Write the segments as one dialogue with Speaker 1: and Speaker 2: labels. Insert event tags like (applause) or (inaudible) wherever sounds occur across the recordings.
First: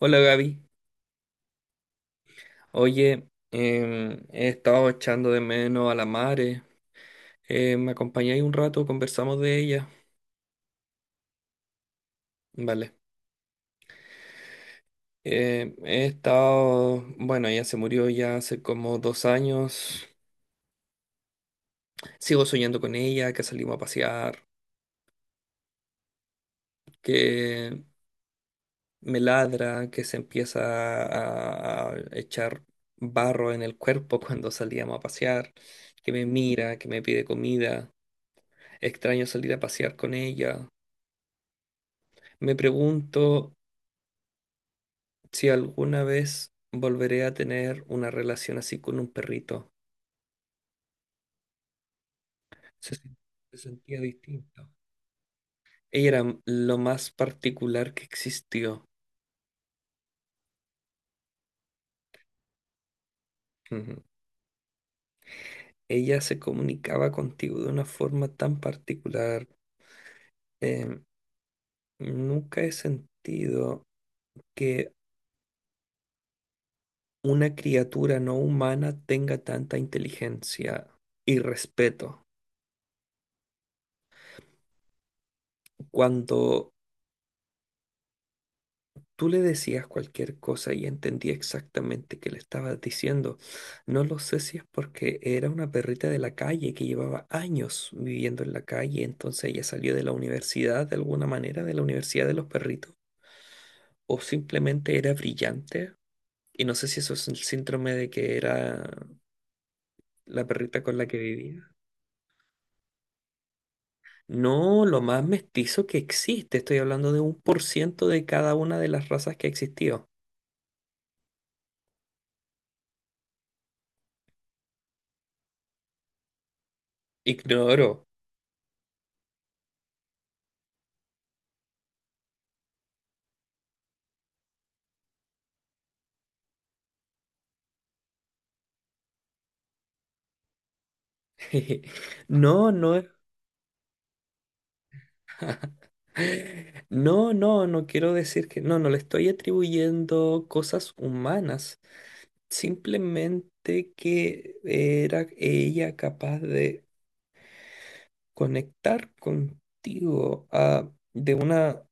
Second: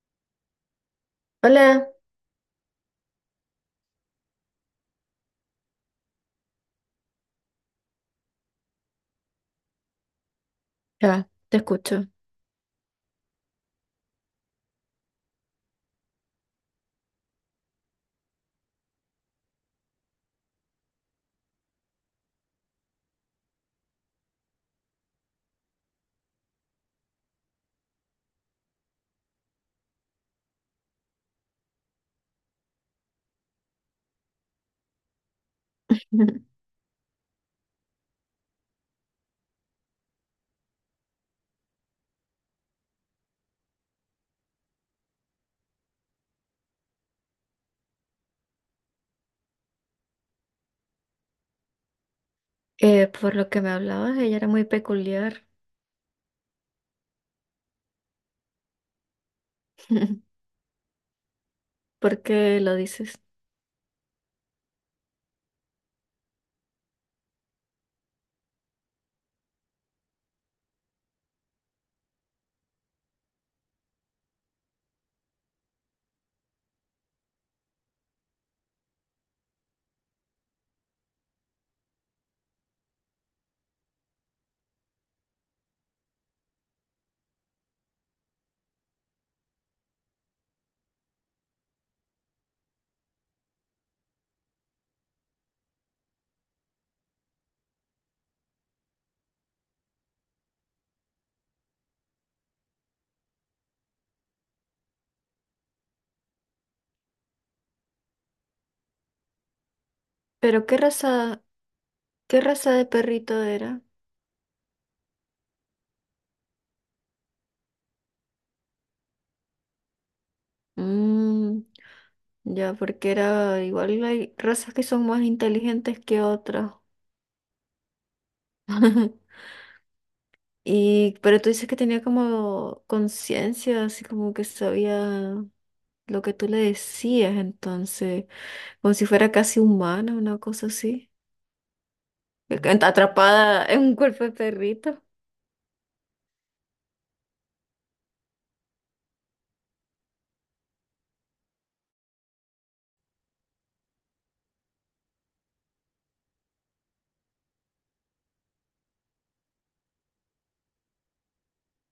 Speaker 1: Hola Gaby,
Speaker 2: Hola,
Speaker 1: oye, he estado echando de menos a la Mare. ¿Me acompañáis un rato? Conversamos de ella.
Speaker 2: ya, te escucho.
Speaker 1: Vale. He estado, bueno, ella se murió ya hace como 2 años. Sigo soñando con ella, que salimos a pasear, que me ladra, que se empieza a echar barro en el cuerpo (laughs) cuando salíamos a pasear, que me
Speaker 2: (laughs)
Speaker 1: mira, que me pide comida. Extraño salir a pasear con ella. Me pregunto si alguna vez volveré a tener una relación así con un perrito. Se, sen-
Speaker 2: Por lo
Speaker 1: se
Speaker 2: que me
Speaker 1: sentía
Speaker 2: hablabas, ella era muy
Speaker 1: distinto.
Speaker 2: peculiar.
Speaker 1: Ella era lo más particular que existió.
Speaker 2: (laughs) ¿Por qué lo dices?
Speaker 1: Ujú. Ella se comunicaba contigo de una forma tan particular. Em, nunca he sentido que una criatura no humana tenga tanta inteligencia y respeto. Cuando tú le decías cualquier cosa y entendía exactamente qué le estabas diciendo. No lo sé si es porque era una perrita de la calle que llevaba años viviendo en la calle, entonces ella salió de la universidad de alguna manera, de la universidad de los perritos, o simplemente era brillante. Y no sé si eso es el síndrome de que era la
Speaker 2: Pero
Speaker 1: perrita con la que vivía.
Speaker 2: qué raza de perrito era?
Speaker 1: No, lo más mestizo que existe. Estoy hablando de un por ciento de cada una de las razas que existió.
Speaker 2: Mm, ya, porque era igual hay razas que son más inteligentes que otras.
Speaker 1: Ignoro.
Speaker 2: (laughs) Y, pero tú dices que tenía como conciencia, así como que sabía lo que tú le decías, entonces, como si fuera casi humana, una cosa así.
Speaker 1: (laughs) No, no es.
Speaker 2: Atrapada en un cuerpo de perrito.
Speaker 1: (laughs) No, no, no quiero decir que no, no le estoy atribuyendo cosas humanas, simplemente que era ella capaz de conectar contigo de una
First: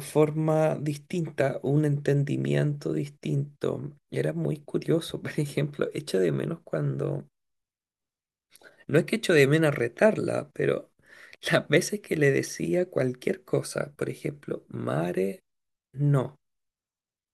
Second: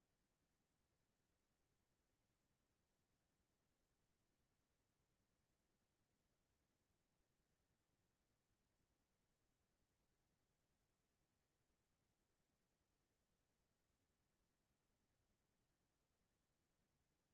Speaker 1: forma distinta, un entendimiento distinto. Era muy curioso, (laughs) por ejemplo, echo de menos cuando no es que echo de menos retarla, pero (laughs) las veces que le decía cualquier cosa, por ejemplo, mare, no,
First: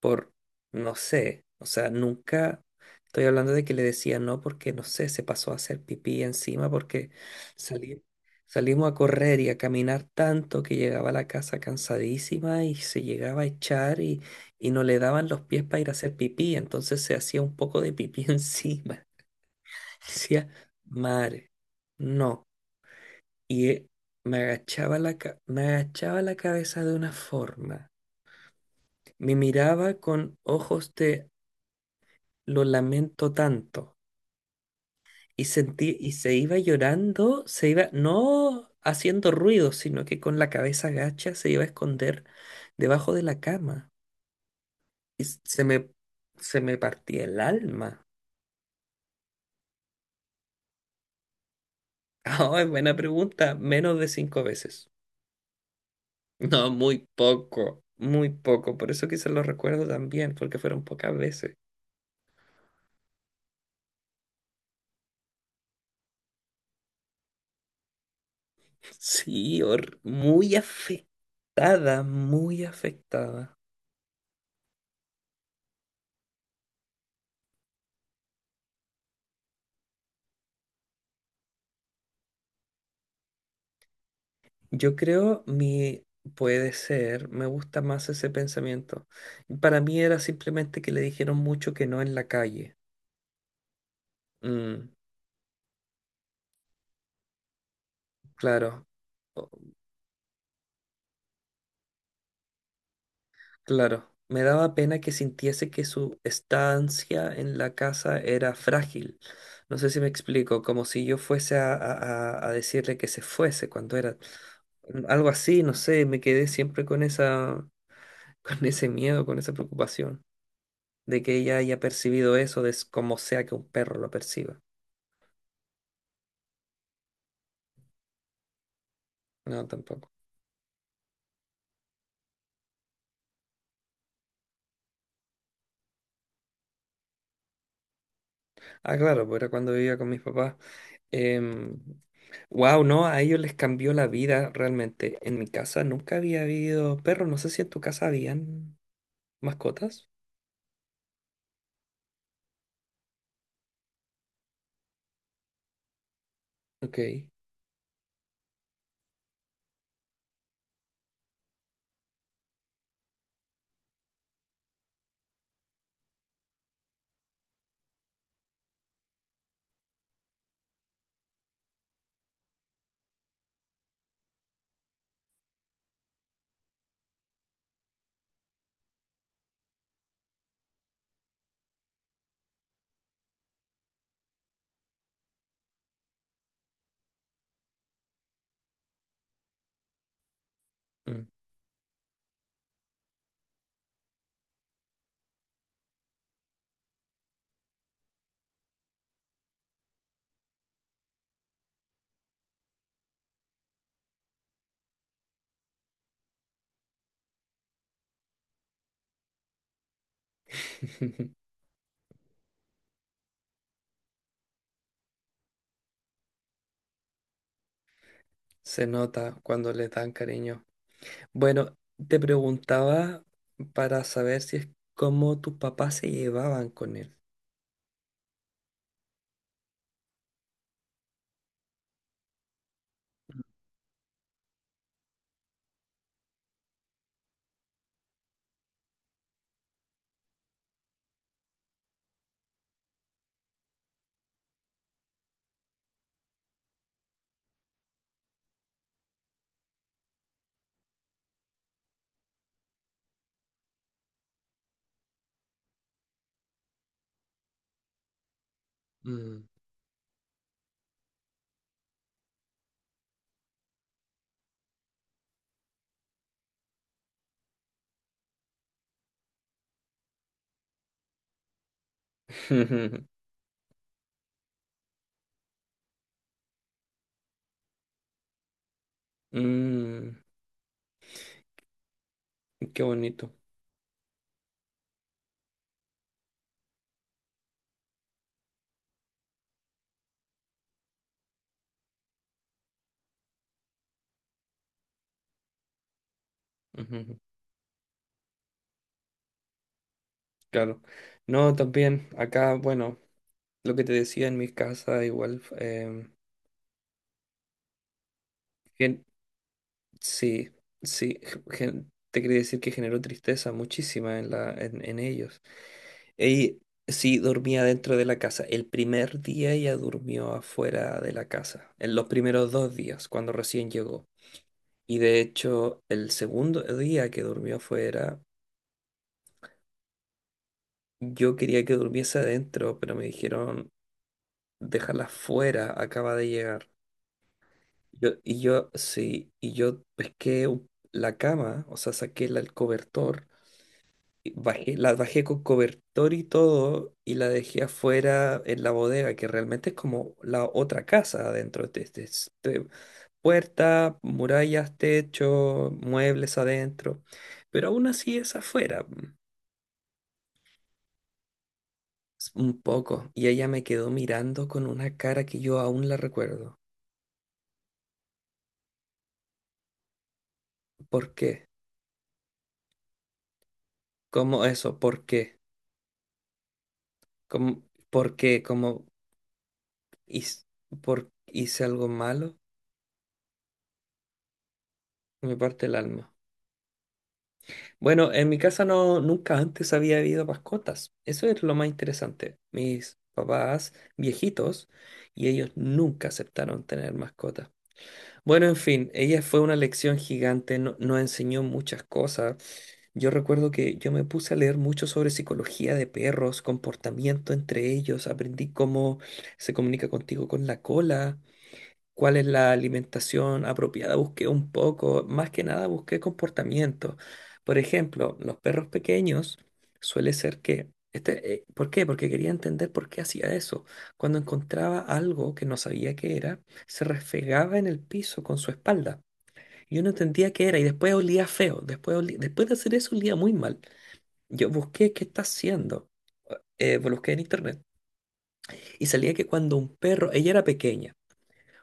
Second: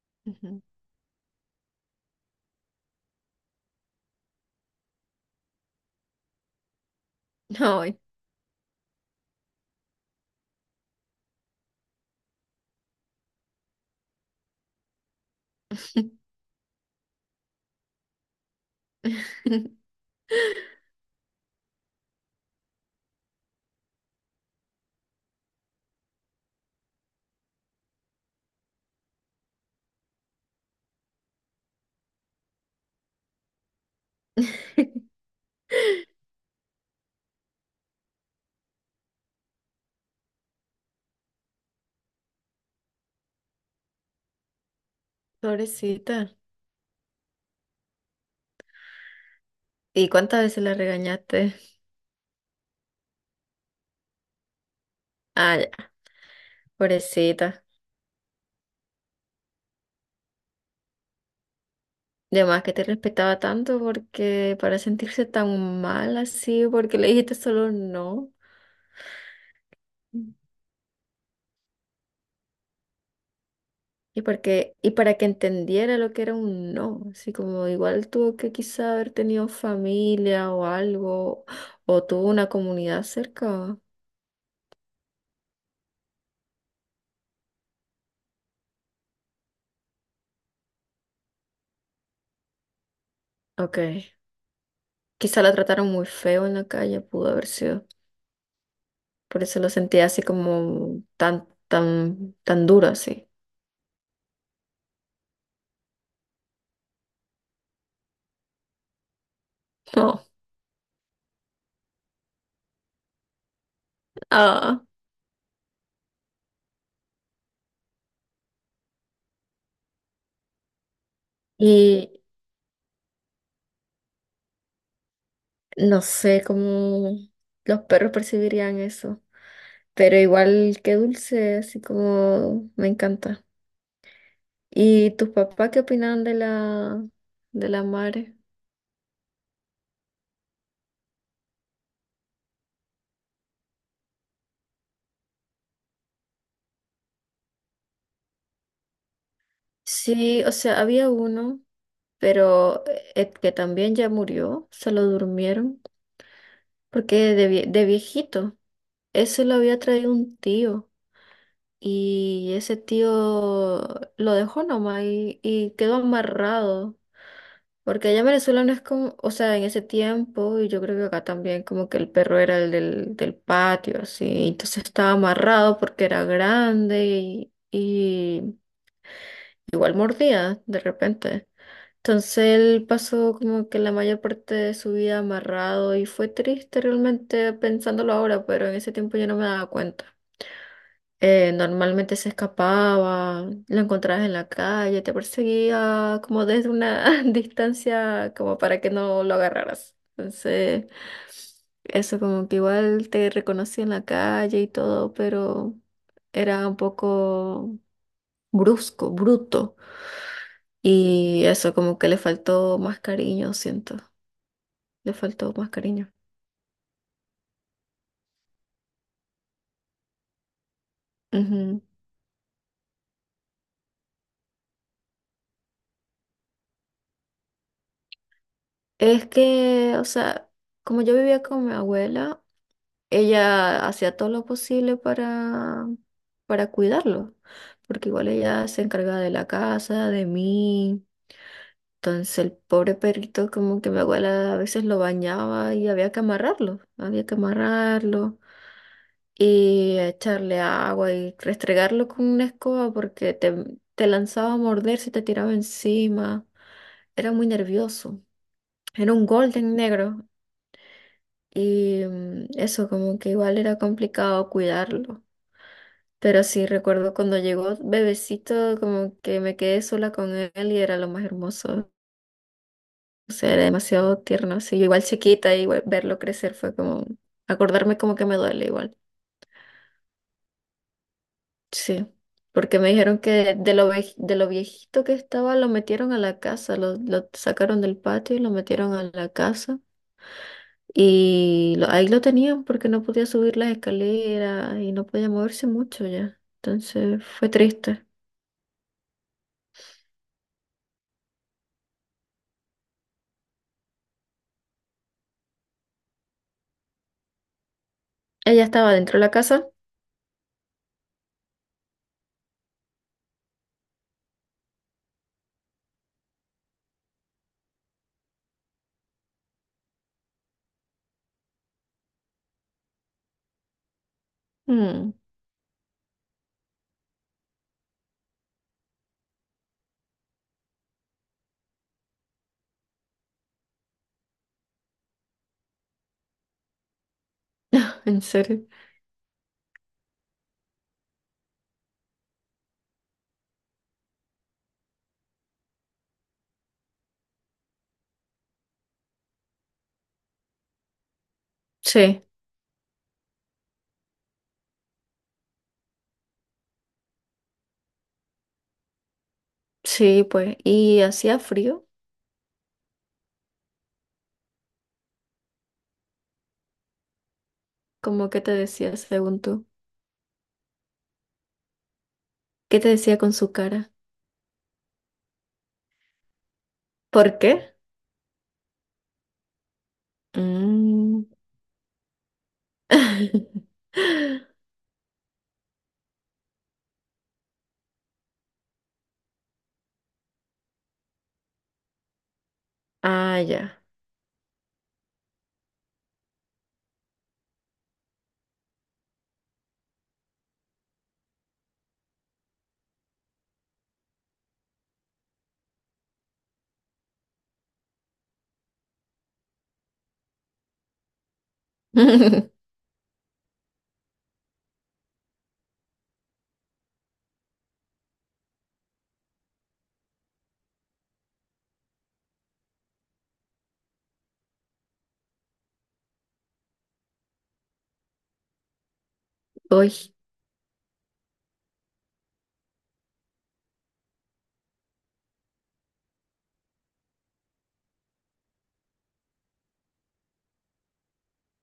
Speaker 1: por
Speaker 2: Ujú.
Speaker 1: no sé, o sea, nunca estoy hablando de que le decía no porque no sé, se pasó a hacer pipí encima porque
Speaker 2: Ay.
Speaker 1: salí- salimos a correr y a caminar tanto que llegaba a la casa cansadísima y se llegaba a echar y no le daban los pies para ir a hacer pipí, entonces se hacía un poco de pipí (laughs) encima.
Speaker 2: (laughs)
Speaker 1: Decía, mare, no, y me agachaba la, me agachaba la cabeza de una forma. Me miraba con ojos de lo lamento tanto. Y sentí, y se iba llorando, se iba, no haciendo ruido, sino que con la cabeza agacha se iba a esconder debajo de la cama. Y
Speaker 2: Pobrecita.
Speaker 1: se me partía el alma. (laughs)
Speaker 2: ¿Y cuántas veces la regañaste?
Speaker 1: Ah, es buena pregunta. Menos de 5 veces.
Speaker 2: Ah, ya,
Speaker 1: No, muy
Speaker 2: pobrecita.
Speaker 1: poco, muy poco. Por eso quizás lo recuerdo también, porque fueron pocas veces.
Speaker 2: De más que te respetaba tanto porque para sentirse tan mal así, porque le dijiste solo no.
Speaker 1: Sí,
Speaker 2: Mm.
Speaker 1: muy afectada, muy afectada.
Speaker 2: Y porque, y para que entendiera lo que era un no, así como igual tuvo que quizá haber tenido familia o algo, o tuvo una comunidad cerca.
Speaker 1: Yo creo mi puede ser, me gusta más ese pensamiento. Para mí era simplemente que le dijeron mucho que no en la calle.
Speaker 2: Ok.
Speaker 1: Mm,
Speaker 2: Quizá la trataron muy feo en la calle, pudo haber sido.
Speaker 1: claro,
Speaker 2: Por
Speaker 1: o-
Speaker 2: eso lo sentí así como tan, tan, tan duro así. (laughs)
Speaker 1: claro. Me daba pena que sintiese que su estancia en la casa era frágil. No sé si me
Speaker 2: No.
Speaker 1: explico, como si yo fuese a, a decirle que se fuese cuando era
Speaker 2: Ah.
Speaker 1: algo así, no sé, me quedé siempre con esa. Con ese miedo, con esa preocupación de que ella haya
Speaker 2: Y
Speaker 1: percibido eso de como sea que un perro lo perciba.
Speaker 2: no sé cómo los perros percibirían eso.
Speaker 1: No, tampoco.
Speaker 2: Pero igual que dulce, así como me encanta. ¿Y tus papás qué opinaban de la madre?
Speaker 1: Ah, claro, pues era cuando vivía con mis papás. Wow, no, a ellos les cambió la vida realmente. En mi casa nunca había habido perros. No sé si en tu casa habían mascotas.
Speaker 2: Sí, o sea, había uno, pero que también ya murió, se lo durmieron,
Speaker 1: Ok.
Speaker 2: porque de, de viejito, eso lo había traído un tío. Y ese tío lo dejó nomás y quedó amarrado. Porque allá en Venezuela no es como, o sea, en ese tiempo, y yo creo que acá también, como que el perro era del patio, así. Entonces estaba amarrado porque era grande y igual mordía de repente. Entonces él pasó como que la mayor parte de su vida amarrado y fue triste realmente pensándolo ahora, pero en ese tiempo yo no me daba cuenta.
Speaker 1: Mm.
Speaker 2: Normalmente se escapaba, lo encontrabas en la calle, te perseguía como desde una (laughs) distancia como para que no lo agarraras. Entonces, eso como que igual te reconocía en la calle y todo, pero era un poco brusco, bruto.
Speaker 1: (laughs)
Speaker 2: Y eso como que le faltó más cariño, siento, le faltó más cariño.
Speaker 1: Se nota cuando les dan cariño. Bueno,
Speaker 2: Ujú.
Speaker 1: te preguntaba para saber si es cómo tus papás se llevaban con él.
Speaker 2: Es que, o sea, como yo vivía con mi abuela, ella hacía todo lo posible para cuidarlo, porque igual ella se encargaba de la casa, de mí. Entonces el pobre perrito como que mi abuela a veces lo bañaba y había que amarrarlo y echarle agua y restregarlo con una escoba porque te lanzaba a morder si te tiraba encima. Era muy nervioso. Era un
Speaker 1: Mm.
Speaker 2: golden negro y mm, eso como que igual era complicado cuidarlo. Pero sí, recuerdo cuando llegó bebecito, como que me quedé sola con él y era lo más hermoso.
Speaker 1: (laughs)
Speaker 2: O sea, era demasiado tierno. Sí, yo igual chiquita, igual verlo crecer fue como, acordarme como que me duele igual.
Speaker 1: Mm,
Speaker 2: Sí, porque
Speaker 1: qué
Speaker 2: me dijeron
Speaker 1: bonito.
Speaker 2: que de lo, de lo viejito que estaba lo metieron a la casa, lo sacaron del patio y lo metieron a la casa. Y ahí lo tenían porque no podía subir las escaleras y no podía moverse mucho ya.
Speaker 1: Ujú,
Speaker 2: Entonces fue triste.
Speaker 1: claro. No, también acá, bueno, lo que te decía en mi casa, igual,
Speaker 2: Ella estaba
Speaker 1: gen-
Speaker 2: dentro de la casa.
Speaker 1: sí, sí, te quería decir que generó tristeza muchísima en la, en ellos. Y sí, dormía dentro de la casa. El primer día ella durmió afuera de la casa, en los primeros 2 días, cuando recién llegó. Y
Speaker 2: Mm.
Speaker 1: de hecho, el segundo día que durmió afuera, yo quería que durmiese adentro, pero me dijeron déjala fuera, acaba de llegar. Yo,
Speaker 2: ¿En
Speaker 1: y
Speaker 2: serio?
Speaker 1: yo, sí, y yo pesqué la cama, o sea, saqué el cobertor, y bajé, la bajé con cobertor y todo, y la dejé afuera en la bodega, que realmente es como la otra casa adentro.
Speaker 2: Sí,
Speaker 1: Puerta, murallas, techo, muebles adentro, pero aún así es afuera,
Speaker 2: sí, pues. ¿Y hacía frío?
Speaker 1: un poco. Y ella me quedó mirando con una cara que yo aún la recuerdo.
Speaker 2: ¿Cómo que te decía según tú?
Speaker 1: ¿Por qué?
Speaker 2: ¿Qué te decía con su cara?
Speaker 1: ¿Cómo eso? ¿Por qué?
Speaker 2: ¿Por
Speaker 1: Como,
Speaker 2: qué?
Speaker 1: porque como hice, por,
Speaker 2: Mm.
Speaker 1: hice algo malo,
Speaker 2: (laughs)
Speaker 1: me parte el alma. Bueno, en mi casa no, nunca antes había habido mascotas. Eso es lo más interesante. Mis
Speaker 2: Ah,
Speaker 1: papás
Speaker 2: ya.
Speaker 1: viejitos y ellos nunca aceptaron tener mascotas. Bueno, en fin, ella fue una lección gigante, nos enseñó muchas cosas. Yo recuerdo que yo me puse a leer mucho sobre psicología de perros, comportamiento entre ellos, aprendí cómo se comunica contigo con la cola, cuál es la
Speaker 2: (laughs)
Speaker 1: alimentación apropiada. Busqué un poco, más que nada busqué comportamiento. Por ejemplo, los perros pequeños suele ser que... Este, ¿por qué? Porque quería entender por qué hacía eso. Cuando encontraba algo que no sabía qué era, se refregaba en el piso con su espalda. Yo no
Speaker 2: Uy.
Speaker 1: entendía qué era y después olía feo. Después, después de hacer eso olía muy mal. Yo busqué qué está haciendo. Busqué en internet y salía que cuando un perro, ella era pequeña,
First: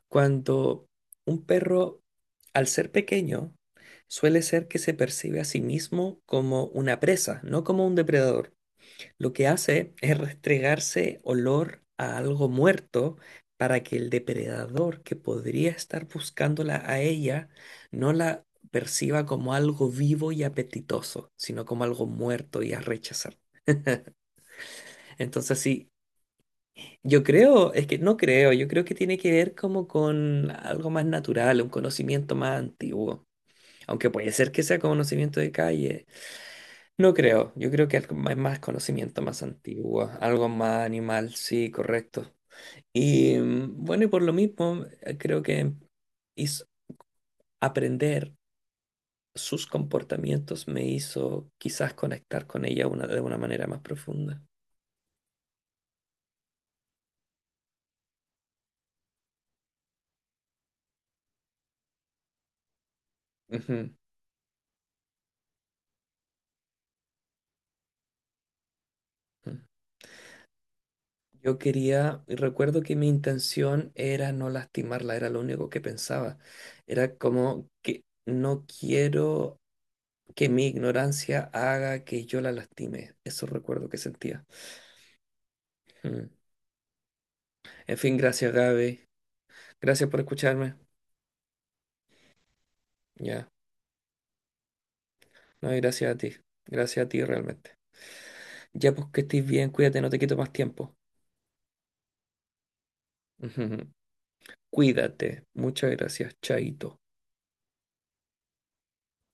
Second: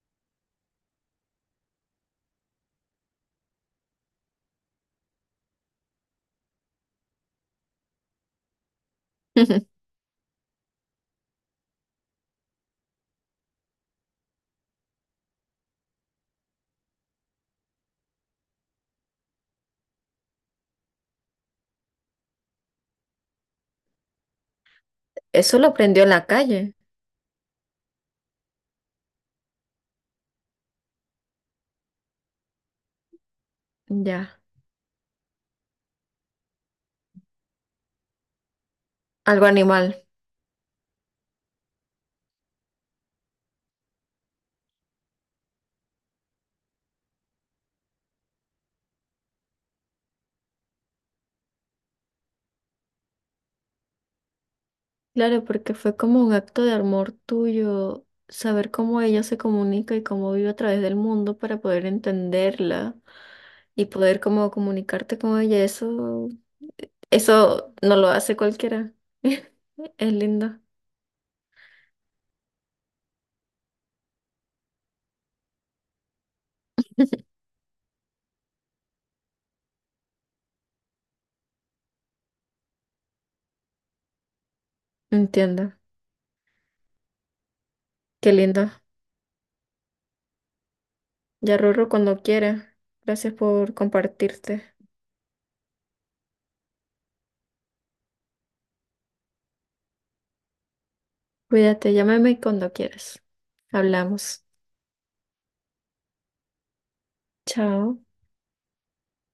Speaker 1: cuando un perro, al ser pequeño, suele ser que se percibe a sí mismo como una presa, no como un depredador. Lo que
Speaker 2: (laughs)
Speaker 1: hace es restregarse olor a algo muerto para que el depredador que podría estar buscándola a ella no la perciba como algo vivo y apetitoso, sino como algo muerto y a rechazar. Entonces,
Speaker 2: Eso lo
Speaker 1: sí.
Speaker 2: aprendió en la calle.
Speaker 1: Yo creo, es que no creo, yo creo que tiene que ver como con algo más natural, un conocimiento más antiguo. Aunque puede
Speaker 2: Ya.
Speaker 1: ser que sea conocimiento de calle. No creo, yo creo que algo más, más conocimiento más
Speaker 2: Algo animal.
Speaker 1: antiguo, algo más animal, sí, correcto. Y bueno, y por lo mismo, creo que hizo- aprender sus comportamientos me hizo quizás conectar con ella una, de una manera más profunda.
Speaker 2: Claro, porque fue como un acto de amor tuyo, saber cómo ella se comunica y cómo vive a través del mundo para poder entenderla y
Speaker 1: Ujú,
Speaker 2: poder como comunicarte con ella. Eso. Eso no lo hace cualquiera.
Speaker 1: ujú.
Speaker 2: (laughs) Es lindo.
Speaker 1: Yo quería, y recuerdo que mi intención era no lastimarla, era lo único que pensaba. Era como que no quiero que mi ignorancia haga que yo la lastime. Eso recuerdo que sentía.
Speaker 2: Entiendo.
Speaker 1: Mm. En fin,
Speaker 2: Qué
Speaker 1: gracias
Speaker 2: lindo.
Speaker 1: Gaby. Gracias por escucharme.
Speaker 2: Ya Rorro cuando quiera. Gracias
Speaker 1: Ya.
Speaker 2: por compartirte.
Speaker 1: No, y gracias a ti. Gracias a ti realmente. Ya pues que estés bien, cuídate, no te quito más tiempo.
Speaker 2: Cuídate, llámame cuando quieras.
Speaker 1: (laughs)
Speaker 2: Hablamos.
Speaker 1: Cuídate. Muchas gracias, Chaito.
Speaker 2: Chao.